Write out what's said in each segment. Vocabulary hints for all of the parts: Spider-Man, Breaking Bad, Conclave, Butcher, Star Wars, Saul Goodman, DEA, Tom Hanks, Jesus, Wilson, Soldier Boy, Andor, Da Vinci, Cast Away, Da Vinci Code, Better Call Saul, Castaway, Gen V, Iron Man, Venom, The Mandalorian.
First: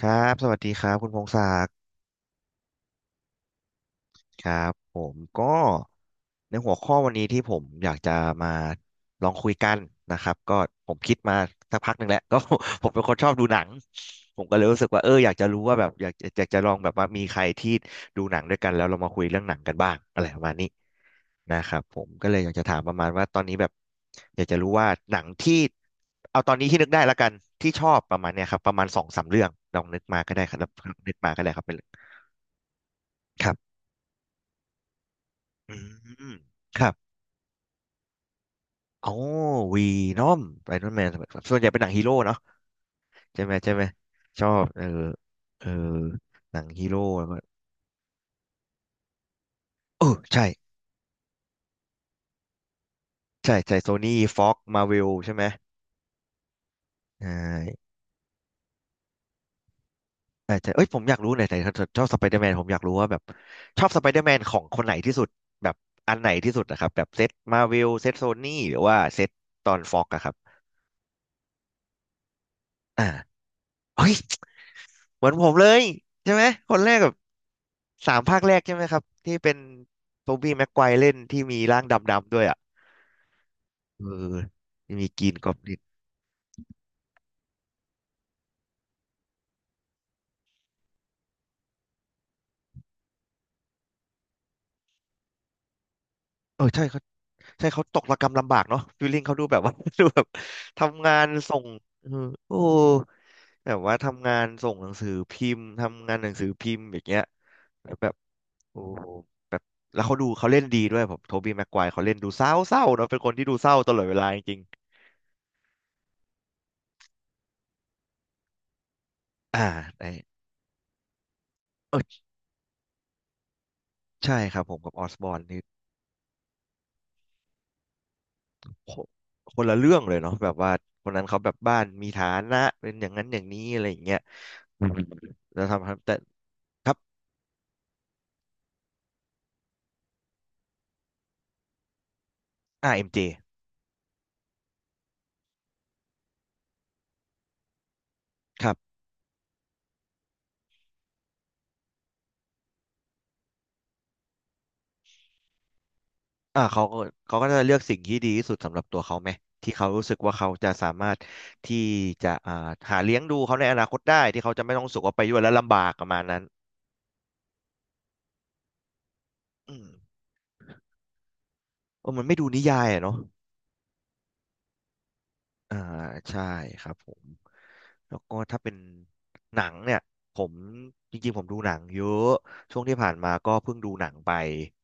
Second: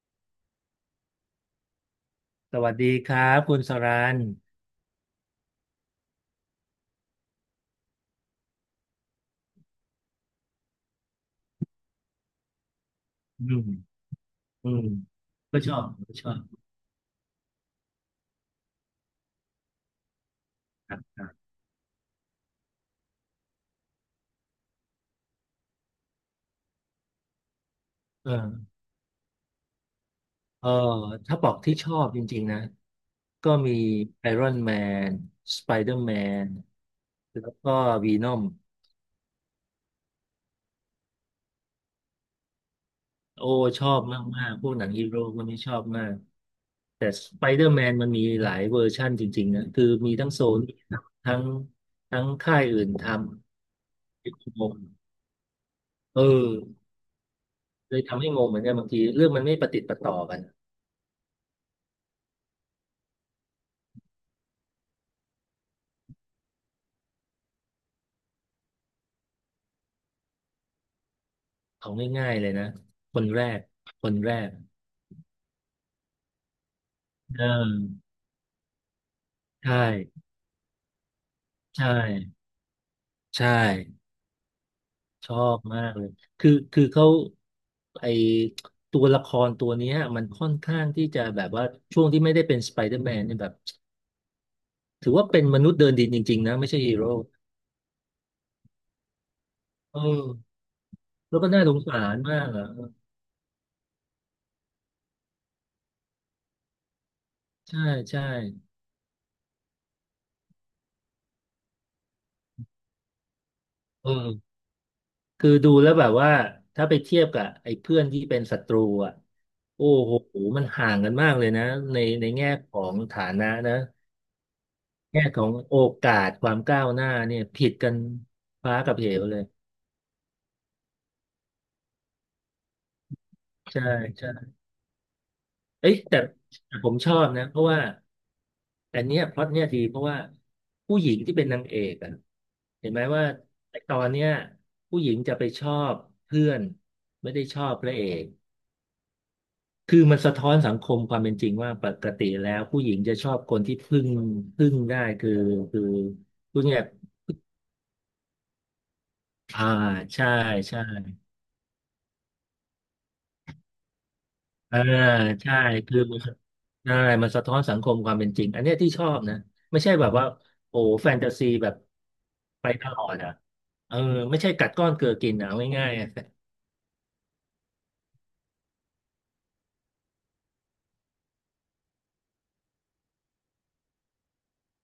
ครับสวัสดีครับคุณพงศักดิ์สวัสดีครับคุณสรันครับผมก็ในหัวข้อวันนี้ที่ผมอยากจะมาลองคุยกันนะครับก็ผมคิดมาสักพักหนึ่งแล้ว ก็ผมเป็นคนชอบอืดูหนัมงผมก็เลยอืรู้มสึกว่าอยากจะก็รู้ชอว่าบแบบอยากก็ชอบอยากจะลองแบบว่ามีใครที่ดูหนังด้วยกันแล้วเรามาคุยเรื่องหนังกันบ้างอะไรประมาณนี้ครับครับนะครับผมก็เลยอยากจะถามประมาณว่าตอนนี้แบบอยากจะรู้ว่าหนังที่เอาตอนนี้ที่นึกได้ละกันที่ชอบประมาณเนี้ยครับปเออระมาณสองสามเรื่องลองนึกมาก็ได้ครับเอแล้อวนึกมาถ้าก็บได้อกครับไปที่เลชย อบจริงๆนะคก็รับมีไอรอนแมนสไปอืเดอร์แมมนครับแล้วก็วีนอมโอ้วีนอมไอรอนแมนส่วนใหญ่เป็นหนังฮีโร่เนาะใช่โอ้ไหมใช่ชไหม อบชมาอกๆ พบวกหเอนัองฮีโร่พวกนี้เอชออบมาก หนังฮีโร่แต่แล้สวก็ไปเดอร์แมนมันมีหลายเวอร์ชั่นจริงๆนะคือเอมีอทั้งโซใช่นทั้งทั้งค่ายอื่นทใช่ำใช่โซนี่งฟ็อกงมาเวลใช่ไหมเออใช่เลยทำให้งงเหมือนกันบางทีเรื่องมันไม่ประติดประต่อกัน ใช่ใช่เอ้ยผมอยากรู้หน่อยแต่ชอบสไปเดอร์แมนผมอยากรู้ว่าแบบชอบสไปเดอร์แมนของคนไหนที่สุดแบบอันไหนที่สุดนะครับแบบเซตมาเวลเซตโซนี่หรือว่าเซตตอนฟ็อกอะครับเอาง่ายๆเลยนะอ่าคนแรกเฮ้คย นแรกเหมือนผมเลยใช่ไหมคนแรกแบบเออสามภาคแรกใช่ไหมครับที่เป็นใช่โทบี้แม็กไกวร์เล่นที่มีร่างใช่ดำๆด้วยอ่ะใช่เออมีกรีชนอกอบบลินมากเลยคือเขาไอตัวละครตัวเนี้ยมันค่อนข้างที่จะแบบว่าช่วงที่ไม่ได้เป็นสไปเดอร์แมนเนี่ยแบบถือว่าเป็นมนุษย์เดินดินจริงๆนะเออไม่ใช่ใช่ฮีเขาโร่ใช่เขาตกระกำลำบากเนาะฟีลลิ่งเขาดูแบบว่า เอดูแบบอทำงานแล้วก็ส่น่างสงสาเออรมากโอ้อ่ะเออแบบว่าทำงานส่งหนังสือพิมพ์ทำงานหนังสือพิมพ์อย่างเงี้ยใช่แล้วแบบใช่โอ้โหแบบแล้วเขาดูเขาเล่นดีด้วยผมโทบี้แม็กไกวร์เขาเล่นดูเศร้าๆเนาะเป็นคนที่ดูเศร้าตลอดเอเวลาจริอ งคือดูแล้วแบบว่าถ้าไปเทียบกับไอ้เพื่อนที่เป็นศัตรูอ่ะๆโอ้ได้ โหมันห่างกันมากเลยนะในแง่ของฐานะนะใช่ครับผมกับออสแง่บอร์ขนองนี่โอกาสความก้าวหน้าเนี่ยผิดกันฟ้าโคกับเหวเลยคนละเรื่องเลยเนาะแบบว่าคนนั้นเขาแบบบ้านมีฐานะเป็นอย่างนั้นอย่างนี้อะใช่ไรอย่างเงี้ยใช่อืมแล้วทำเอ้ครัยบแต่แต่แต่คผรัมบชอบนะเพราะว่าอันเนี้ยพล็อตเนี้ยดีเพราะว่าผู้หญิงที่เป็นนางเอกอะเห็นไหมเอ็มเจว่าตอนเนี้ยผู้หญิงจะไปชอบเพื่อนไม่ได้ชอบพระเอก ครับคือมันสะท้อนสังคมความเป็นจริงว่าปกติแล้วผู้หญิงจะชอบคนที่พึ่งได้คือผู้เนี่ยเขาก็เขาก็จะเลือกสิ่งที่ดีที่สุดสำหรับตัวเขาไหมอ่าที่เขารู้สึกใช่ว่าเขาจะใช่สามารถที่จะหาเลี้ยงดูเขาในอนาคตได้ที่เขาจะไม่อ่าต้องรู้สึกว่าไปด้วยแล้วใช่ลำบากคือประมัมานณนั้นใช่มันสะท้อนสังคมความเป็นจริงอันเนี้ยที่ชอบนะอืไม่มใช่แบบว่าโอ้แฟนตาซีแบบเออมันไม่ดูนิไปยาตยลอะอดเนาะอ่ะเออไม่ใช่กัดก้อนเกลือกินอ่ะเอาอ่าง่ายๆอะใช่ครับผม แล้วก็ถ้าเป็นหนังเนี่ยผมจริงๆผมดูหนังเยอะช่วงที่ผ่านมาก็เพิ่งดูหนังไป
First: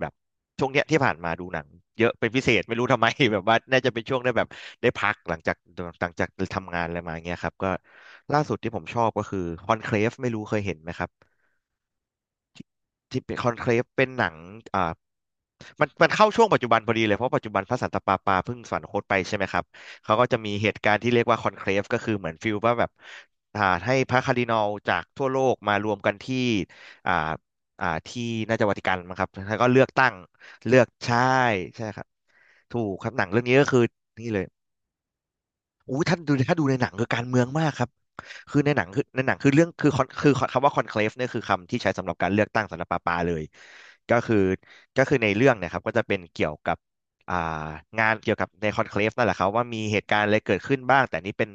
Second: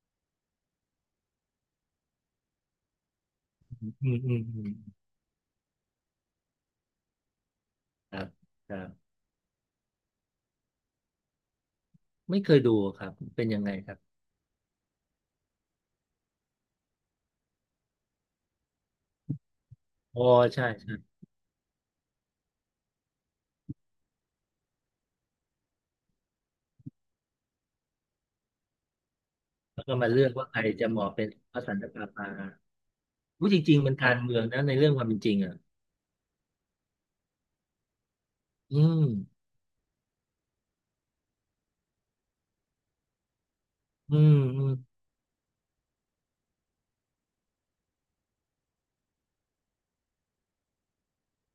แบบช่วงเนี้ยที่ผ่านมาดูหนังเยอะเป็นพิเศษไม่รู้ทำไม แบบว่าน่าอืจะมเป็นอืช่วมงได้แบบอืมได้พักหลังจากทำงานอะไรมาเงี้ยครับก็ครับล่าสุดคที่ผรัมชอบบก็คือคอนเคลฟไม่รู้เคยเห็นไหมครับไม่เคยดูครับที่เป็นเป็คนอนยังเคลไงฟครับเป็นหนังอ่า มันมันเข้าช่วงปัจจุบันพอดีเลยเพราะปัจจุบันพระสันตะปาปาเพิ่งสวรรคตไปใช่ไหมครับเขาอ๋อก็จะมีใช่เหตุกาใช่รณ์ที่เรียกว่าคอนเคลฟก็คือเหมือนฟิลว่าแบบให้พระคาร์ดินัลจากทั่วโลกมารวมกันที่อ่าที่น่าจะวาติกันมั้งครับแล้วก็เลืแล้อวกก็ตั้มางเลือกว่าใครเลือจะกเหมาะใช่เป็นพระสันใช่ตะครัปาบปา ถูกครับหนังเรื่องรู้นี้จก็ริคืงอๆมันการนี่เมืเลองย นะในเรื่องความเป็นจริงอ่ะอู้ถ้าดูถ้าดูในหนังคือการเมืองมากครับคือในอืหนังคือมในหนังคือเรื่องคือคอนคือคำว่าคอนเคลฟเนี่ยคือคำที่ใช้สำหรับการเลือกตั้งสำหรับปาปาเลยก็อืมคืออืมก็คือในเรื่องเนะครับก็จะเป็นเกี่ยวกับอ่างานเกี่ยวกับในคอนเคลฟนั่นแหละครับว่ามีเหตุการณ์อะไรเกิดขึ้นบ้างแต่นี่เป็น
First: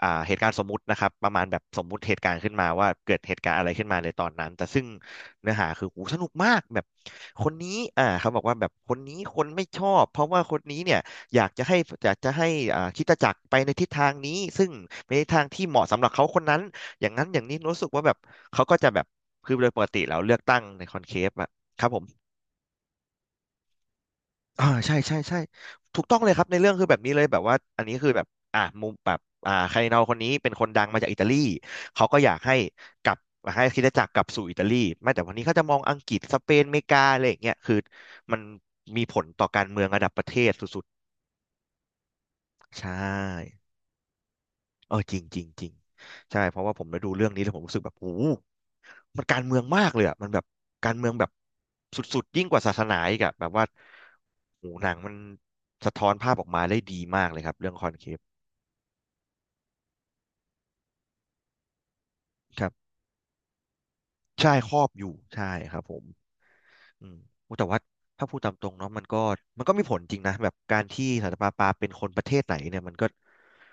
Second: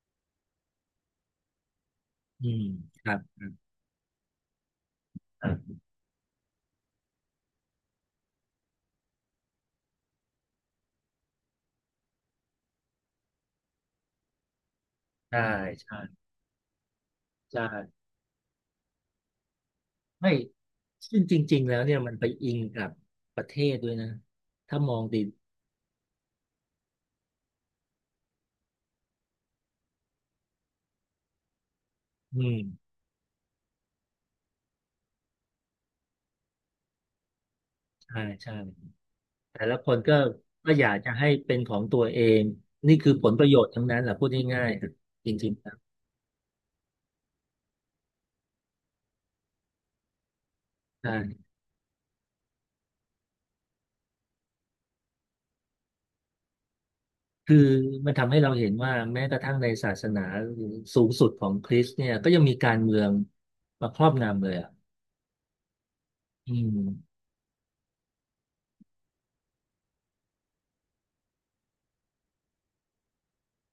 เหตุการณ์สมมุตินะครับประมาณแบบสมมุติเหตุการณ์อืขึ้นมมาว่าคเกิรัดบเหตุการณ์อะไรขึ้นมาในตอนนั้นแต่ซึ่งครัเนื้อหาบคือโอ้สนุกมากแบบคนนี้เขาบอกว่าแบบคนนี้คนไม่ชอบเพราะว่าคนนี้เนี่ย อยากจะให้อยากจะให้คริสตจักรไปในทิศทางนี้ซึ่งเป็นทิศใช่ทางที่เหมาะใช่สำหรับเขาคนนั้นอย่างนั้นอย่างใชนี้รู้สึกว่า่แบบเขาก็จะแบบคือโดยปกติแล้วเลืไม่อกตั้งในคอนเคซึ่งฟจอะริงๆแล้ควรับผเนี่ยมันมไปอิงกับประเทศด้วยนะถ้ามใช่องใช่ดีใช่ถูกต้องเลยครับในเรื่องคือแบบนี้เลยแบบว่าอันนี้คือแบบมุมแบบคาร์ดินัลคนนี้เป็นคนดังมาจากอิตาลีเขาก็อยากอืให้มกลับให้คริสตจักรกลับสู่อิตาลีไม่แต่วันนี้เขาจะมองอังกฤษสเปนอเมริกาอะไรอย่างเงี้ยคือใช่มันใช่มีผลต่อกาแต่รละเมือคงนระดับก็ประเทศก็สุอดยากจะให้เป็นของตัวเอง ๆใช่ นี่คือผลประโยชน์ทั้งนั้นแหละพูดง่ายเออจริงๆจจริงริงจๆคริงรับใช่เพราะว่าผมได้ดูเรื่องนี้แล้วผมรู้สึกแบบโอ้โหมันการเมืองมากเลยอ่ะมันแบบการเมืองแบบใช่สุดๆยิ่งกว่าศาสนาอีกอะแบบว่าโอ้โหหนังมันสะท้อนภาพออกมาได้ดีมากเลยครัคืบอเรื่องคอนเคมันทำปให้เราเห็นว่าแม้กระทั่งในศาสนาสูงสุดของคริสต์เนี่ยก็ยังมีครัการบเมืองมาครอบงำใช่เลยคอ่ะรอบอยู่ใช่ครับผมอือืมม โอ้แต่ว่าถ้าพูดตามตรงเนาะมันก็มันก็มีผลจริงนะแบบการที่สันตะปาปาเป็นคนประเทศไหนเนี่ยมันก็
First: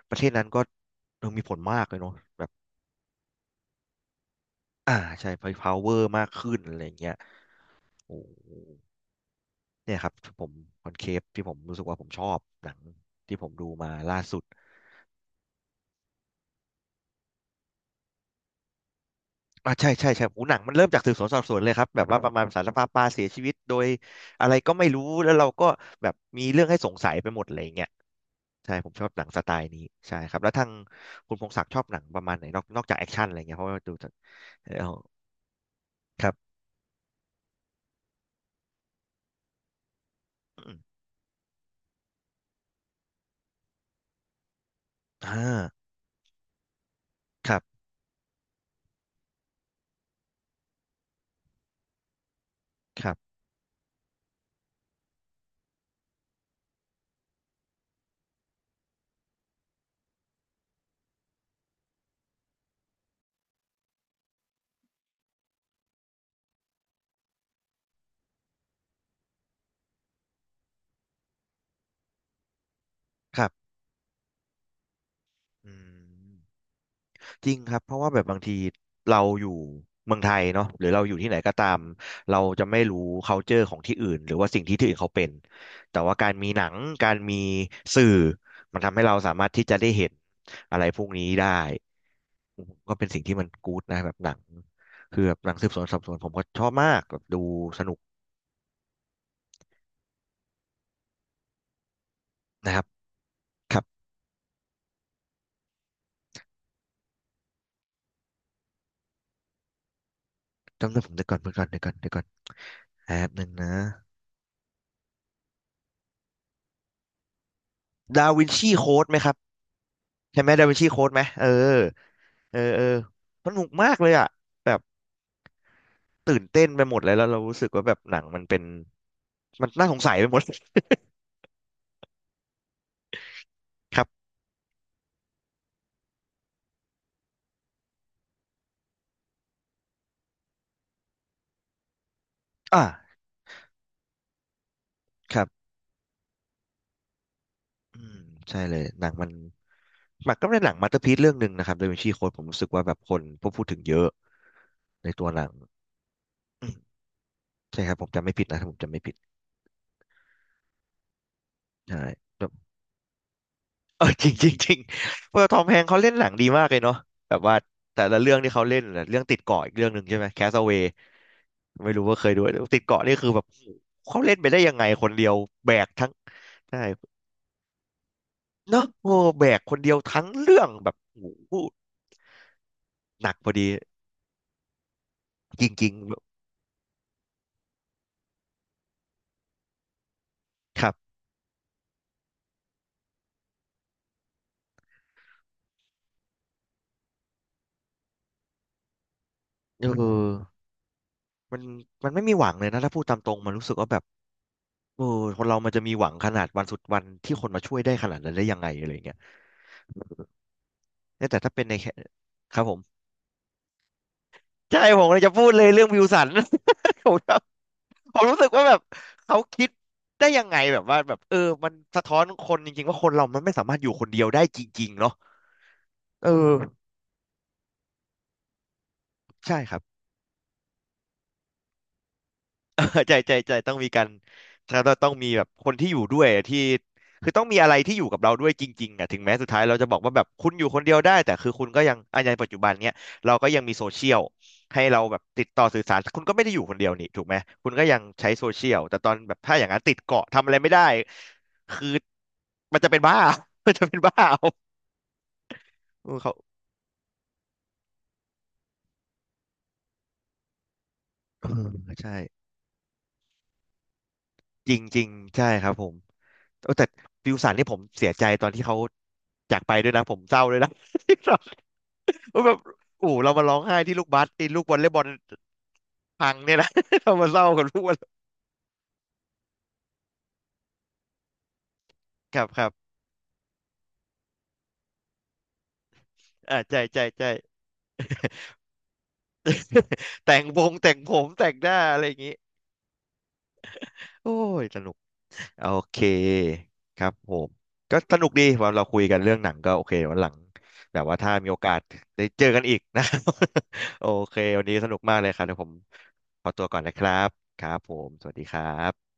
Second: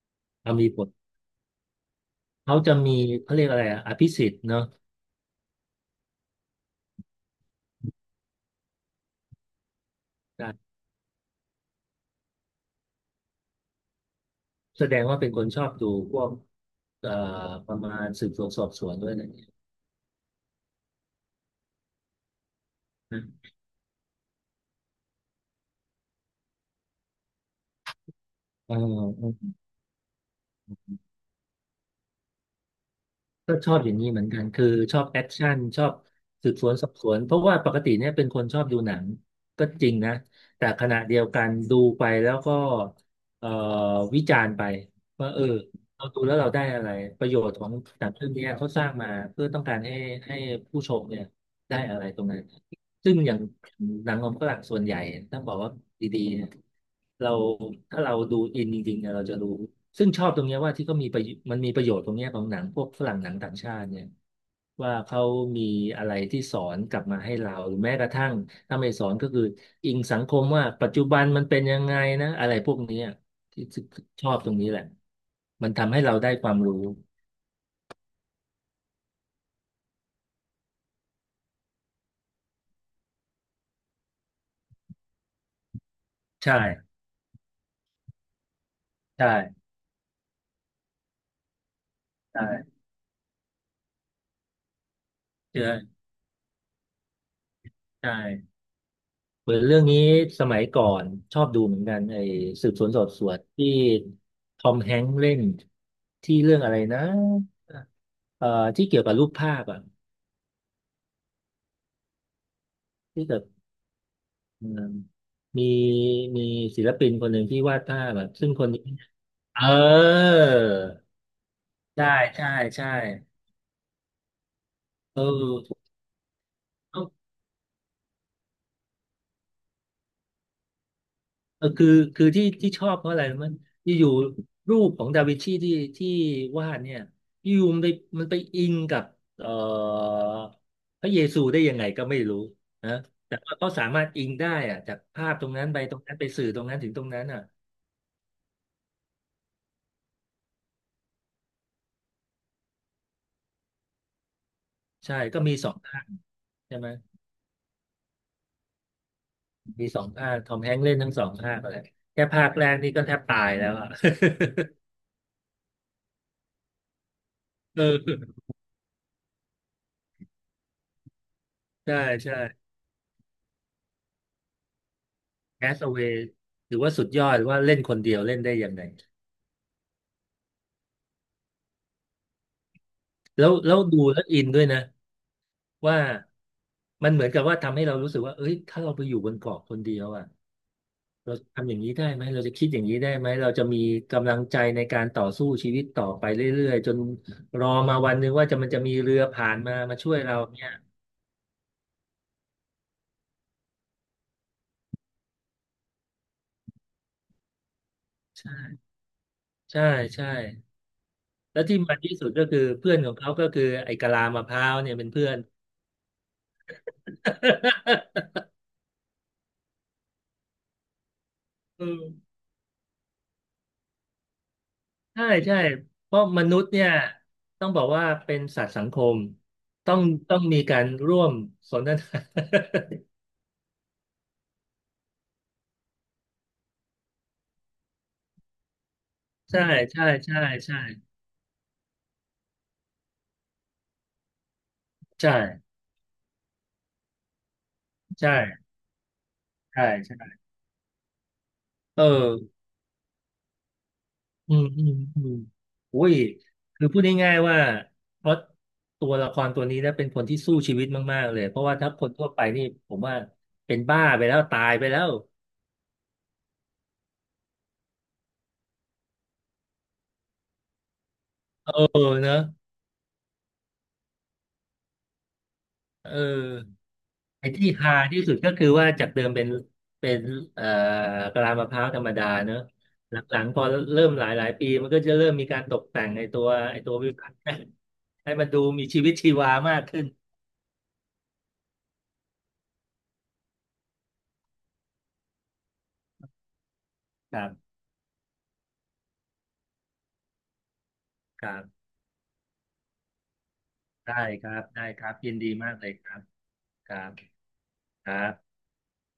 ประเทศนั้นเอาก็มีบทเออมีผลมากเลยเนาะแบบเขาจะมีเขาเรียกอะไรอะอภิสิทธิ์เนาะอ่าใช่ power มากขึ้นอะไรอย่างเงี้ยโอ้ เนี่ยครับผมคอนเคฟที่ผมรู้สึกว่าผมชอบหนังที่ผมดูมาล่าสุดแสดงว่าเป็นคนชอบดูพวกเอ่อประมาณสืบสวนสอบสวนด้วยอะไรอย่างเงี้ยอ่ะใช่ใช่ใช่โอ้หนังมันเริ่มจากสืบสวนสอบสวนเลยครับแบบว่าประมาณสารภาพปลาเสีนะยชีวิตโดยอะไรก็ไม่รู้แล้วเราก็แบบมีเรื่องให้สงสัยไปหมดอะไรอย่างเงี้ยเใช่ผมชอบหนังสออไตล์นี้ใช่ครับแล้วทางคุณพงศักดิ์ชอบหนังประมาณไหนนอกจากแอคชั่นอะไรก็เงี้ยเพชราะอว่าบอดูย่างนี้จากเหมือนกันคือเออชอบแอคชั่นชอบครัสืบบสวนสอบสวนเพราะว่าปกติเนี่ยเป็นคนชอบดูหนังก็จริงนะอแต่มขณะเดียวกันดูไปแล้วก็เอ่อวิจารณ์ไปว่าอ่เออาเราดูแล้วเราได้อะไรประโยคชน์รัของบหนังเรื่องนี้เขาสร้างมาเพื่อต้องการให้ผู้ชมเนี่ยได้อะไรตรงนั้น คซึ่รังอบย่างหนังของฝรั่งส่วนใหญ่ต้องบอกว่าดีๆเนี่ยเราถ้าเราดูอินจริงๆเนี่ยเราจะรู้ซึ่งชอบตรงเนี้ยว่าที่เขามีประโยชน์มันมีประโยชน์ตรงเนี้ยของหนังพวกฝรั่งหนังต่างชาติเนี่ยว่าเขามีอะไรที่สอนกลับมาให้เราหรือแม้กระทั่งถ้าไม่สอนก็คืออิงสังคมว่าปัจจุบันมันเป็นยังไงนะอะไรพวกเนี้ยครัที่บชอบตรงนี้แหละมัอืนทำให้เราได้ม ความรู้จริงครับเพราะว่าแบบบางทีเราอยู่เมืองไทยเนาะหรือเราอยู่ที่ไหนก็ตามเราจะไม่รู้ culture ของที่อื่นหรือว่าสิ่งที่ที่อื่นเขาเป็นแต่ว่าการมีหนังใช่การมีสื่อมันทำให้เราสามารถใช่ที่จะได้เห็นอะไรพวกนี้ได้ใช่ก็เป็นสิ่งที่มันกู๊ดนะแบบหนังคือแบบหนังเจสืบอสวนสอบสวนผมก็ชอบมากแบบดูสนุกใช่ เหมือนเรื่องนี้สมัยก่อนชอบดูเหมือนกันไอ้สืนะบคสรับวนสอบสวนที่ครับทอมแฮงค์เล่นที่เรื่องอะไรนะที่เกี่ยวกับรูปภาพอ่ะจำได้ผมเดี๋ยวก่อนเดี๋ยวก่อนเดี๋ยวก่อนเดี๋ยวก่อนแป๊ที่บแบหบนึ่งนะเอิ่มมีมีศิลปินคนหนึ่งที่วาดภาพอ่ะดาวิซึ่นงคชีนนี้โค้ดไหมครับเออใช่ไหมดาวินชีโค้ดไหมเออ ใช่ใช่เออเอใช่อสนุกมากเลยอ่ะแบบเออ ตื่นเต้นไปหมดเลยแล้วเรารู้สึกว่าแบบหนังมันเป็นมันน่าสงสัยไปหมด เออคือที่ชอบเพราะอะไรรู้ไหมัน คอรัยู่บๆรูปของดาวินชีที่วาดเนี่ยอยู่ๆมันไปอิงกับเอ่อพระเยซูได้ยังไงก็ไม่รู้อ่านะแต่ว่าเขาสามารถอิงได้อะจากภาพครัตรงบนั้นไปตรงนั้นไปสื่อตรงนั้นถึงตรงนั้นอ่ะอืมใช่เลยหนังมันมันก็เป็นหนังมาสเตอร์พีซเรื่องหนึ่งนะครับโดยวินชีโค้ดผมรู้สึกว่าแบบคนพวกพูดถึงเยอะในใช่ตัวก็หนังมีสองภาคอืมใช่ไหมใช่ครับผมจำไม่ผิดนะถ้าผมจำไม่ผิดมีสองภาคทอมแฮงค์เล่นทั้งสองภาคอะไรใช่แค่แบภาบคแรกนี่ก็แทบตายแล้วอ่ะ เออ จริงจริง จริงเพราะทอมแฮงค์เขาเล่นหนังดีมากเลยเนาะแบบว่าเแต่ละเรื่ออองที่เขาเล่นน่ะเรื่องติดเกาะอีกเรื่องหนึ่งใช่ไหมแคสเว ไม่ใช่รู้ว่าเคยใช่ดูติดเกาะนี่คือแบบเขาเล่นไปได้ยังไงคนเดียวแคแบสกเวทั้งย์ถืใช่อว่าสุดยอดว่าเล่นคนเดียวเล่นได้ยังเนไงอะโอ้แบกคนเดียวทั้งเรื่องแบบโอ้โหหนักพแล้อวดีแล้วดูแล้วอินด้วยนะ จริงว่าๆแบบมันเหมือนกับว่าทำให้เรารู้สึกว่าเอ้ยถ้าเราไปอยู่บนเกาะคนเดียวอ่ะครับเราทำอย่างนี้ได้ไหมเราจะคิดอย่างนี้ได้ไหมเราจะมีกำลังใจในการต่อสู้ชีวิตต่อไปเรื่อยๆจนรอมาวันหนึ่งว่าจะมันจะมีเรือผ่านมามาเออช่วยเราเนี่ยมันมันไม่มีหวังเลยนะถ้าพูดตามตรงมันรู้สึกว่าแบบเออคนเรามันจะมีหวังขนาดวันสุดวันที่คนมาช่วยได้ขนาดนั้นได้ยังไงใช่อะไรเงี้ยใช่ใช่เนี่ยแต่ถ้าแล้เป็วนในที่แค่มันที่สุดก็คคือรับผม เพื่อนของเขาก็คือไอ้กะลามะพร้าวใช่ เนี่ยผเป็มนเลยเพื่อจะน พูดเลยเรื่องวิลสัน ผมแบบผมรู้สึกว่าแบบเขาคิดได้ยังไงแบบว่าแบบเออมัน อืสะม ท้อนคนจริงๆว่าคนเรามันไม่สามารถอยู่คนเดียวได้จริงๆเนาะใช่ใช่เพราะเอมอนุษย์เนี่ยต้องบอกว่าเป็นสัตว์สังคมใช่ครับ ต้องต้องมีการร่วมสนทนา ใจใจใจต้องมีการแล้วเราต้องมีแบบคนที่อยู่ด้วยที่คือต้องมีอะไรที่อยู่กับเราด้วยจริงๆอ่ะถึงแม้สุด ท้าใช่ยเราจะบอกใช่ว่าแบบใช่คุณอยู่คใช่นเดียวได้แต่คือคุณก็ยังอันยังปัจจุบันเนี้ยเราก็ยังมีโซเชียลให้เราแบบใช่ติดต่อสื่อสารคุณก็ไม่ได้อยู่คนเดียวนี่ถูกไหมคุณก็ยังใช้ใช่โซเชียลแต่ตอนแบบถ้าอย่างนั้นใช่ติดเกาะใช่ทำอะไรไม่ได้คือเออมันจะเป็นบ้า มันจะเป็นบ้าเอาอืมอืมอืมอุ้เอยอเขา คือพูดง่ายๆว่าเพราะตัวละครตัวนี้นะเป็นคนที่สู้ชีวิตมากๆเล ยเอเพราะว่าถ้าอคนใช่ ทั่วไปนี่ผมว่าเป็นบ้าไปแล้วตาจยไปแล้ริงวๆใช่ครับผมโอ้แต่ฟิวสันนี่ผมเสียใจตอนที่เขาจากไปด้วยนะผมเศร้าเลยนะ ที่เราเออเนอะแบบโอ้โหเรามาร้องไห้ที่ลูกบาสที่ลูกวอลเลย์บอลเอพังเนี่ยนะ อ เรามาเศร้าไอ้กับที่ลูกวอฮาลเลย์ที่สุดก็คือว่าจากเดิมเป็นเอ่อกะลามะพร้าวธรรมดาครับเนอะครับหลังๆพอเริ่มหลายหลายปีมันก็จะเริ่มมีการตกแต่งไอ้ตัวอ่าไอ้ใช่ตัวใช่วิวใช่ให้ให้มันดูมีชีวิตชีวามากขึ้นแต่งวงแต่งผมแต่งหน้าอะไรอย่างงี้โอ้ยสนุก โอเคครับผครัมบก็สนุกดีว่าเราคุยกันเรื่องหนังก็โอเควันหลังแบบว่าถ้าคมีรัโอกาสบได้เจอกันอีกนะ โอได้เคครัวับนนี้สได้นุกครับมากเลยยินครับดีเดี๋ยวผมมากเลยครับขอตัวก่อนคนะครัรับบครับผคมสรับวัสดีครับ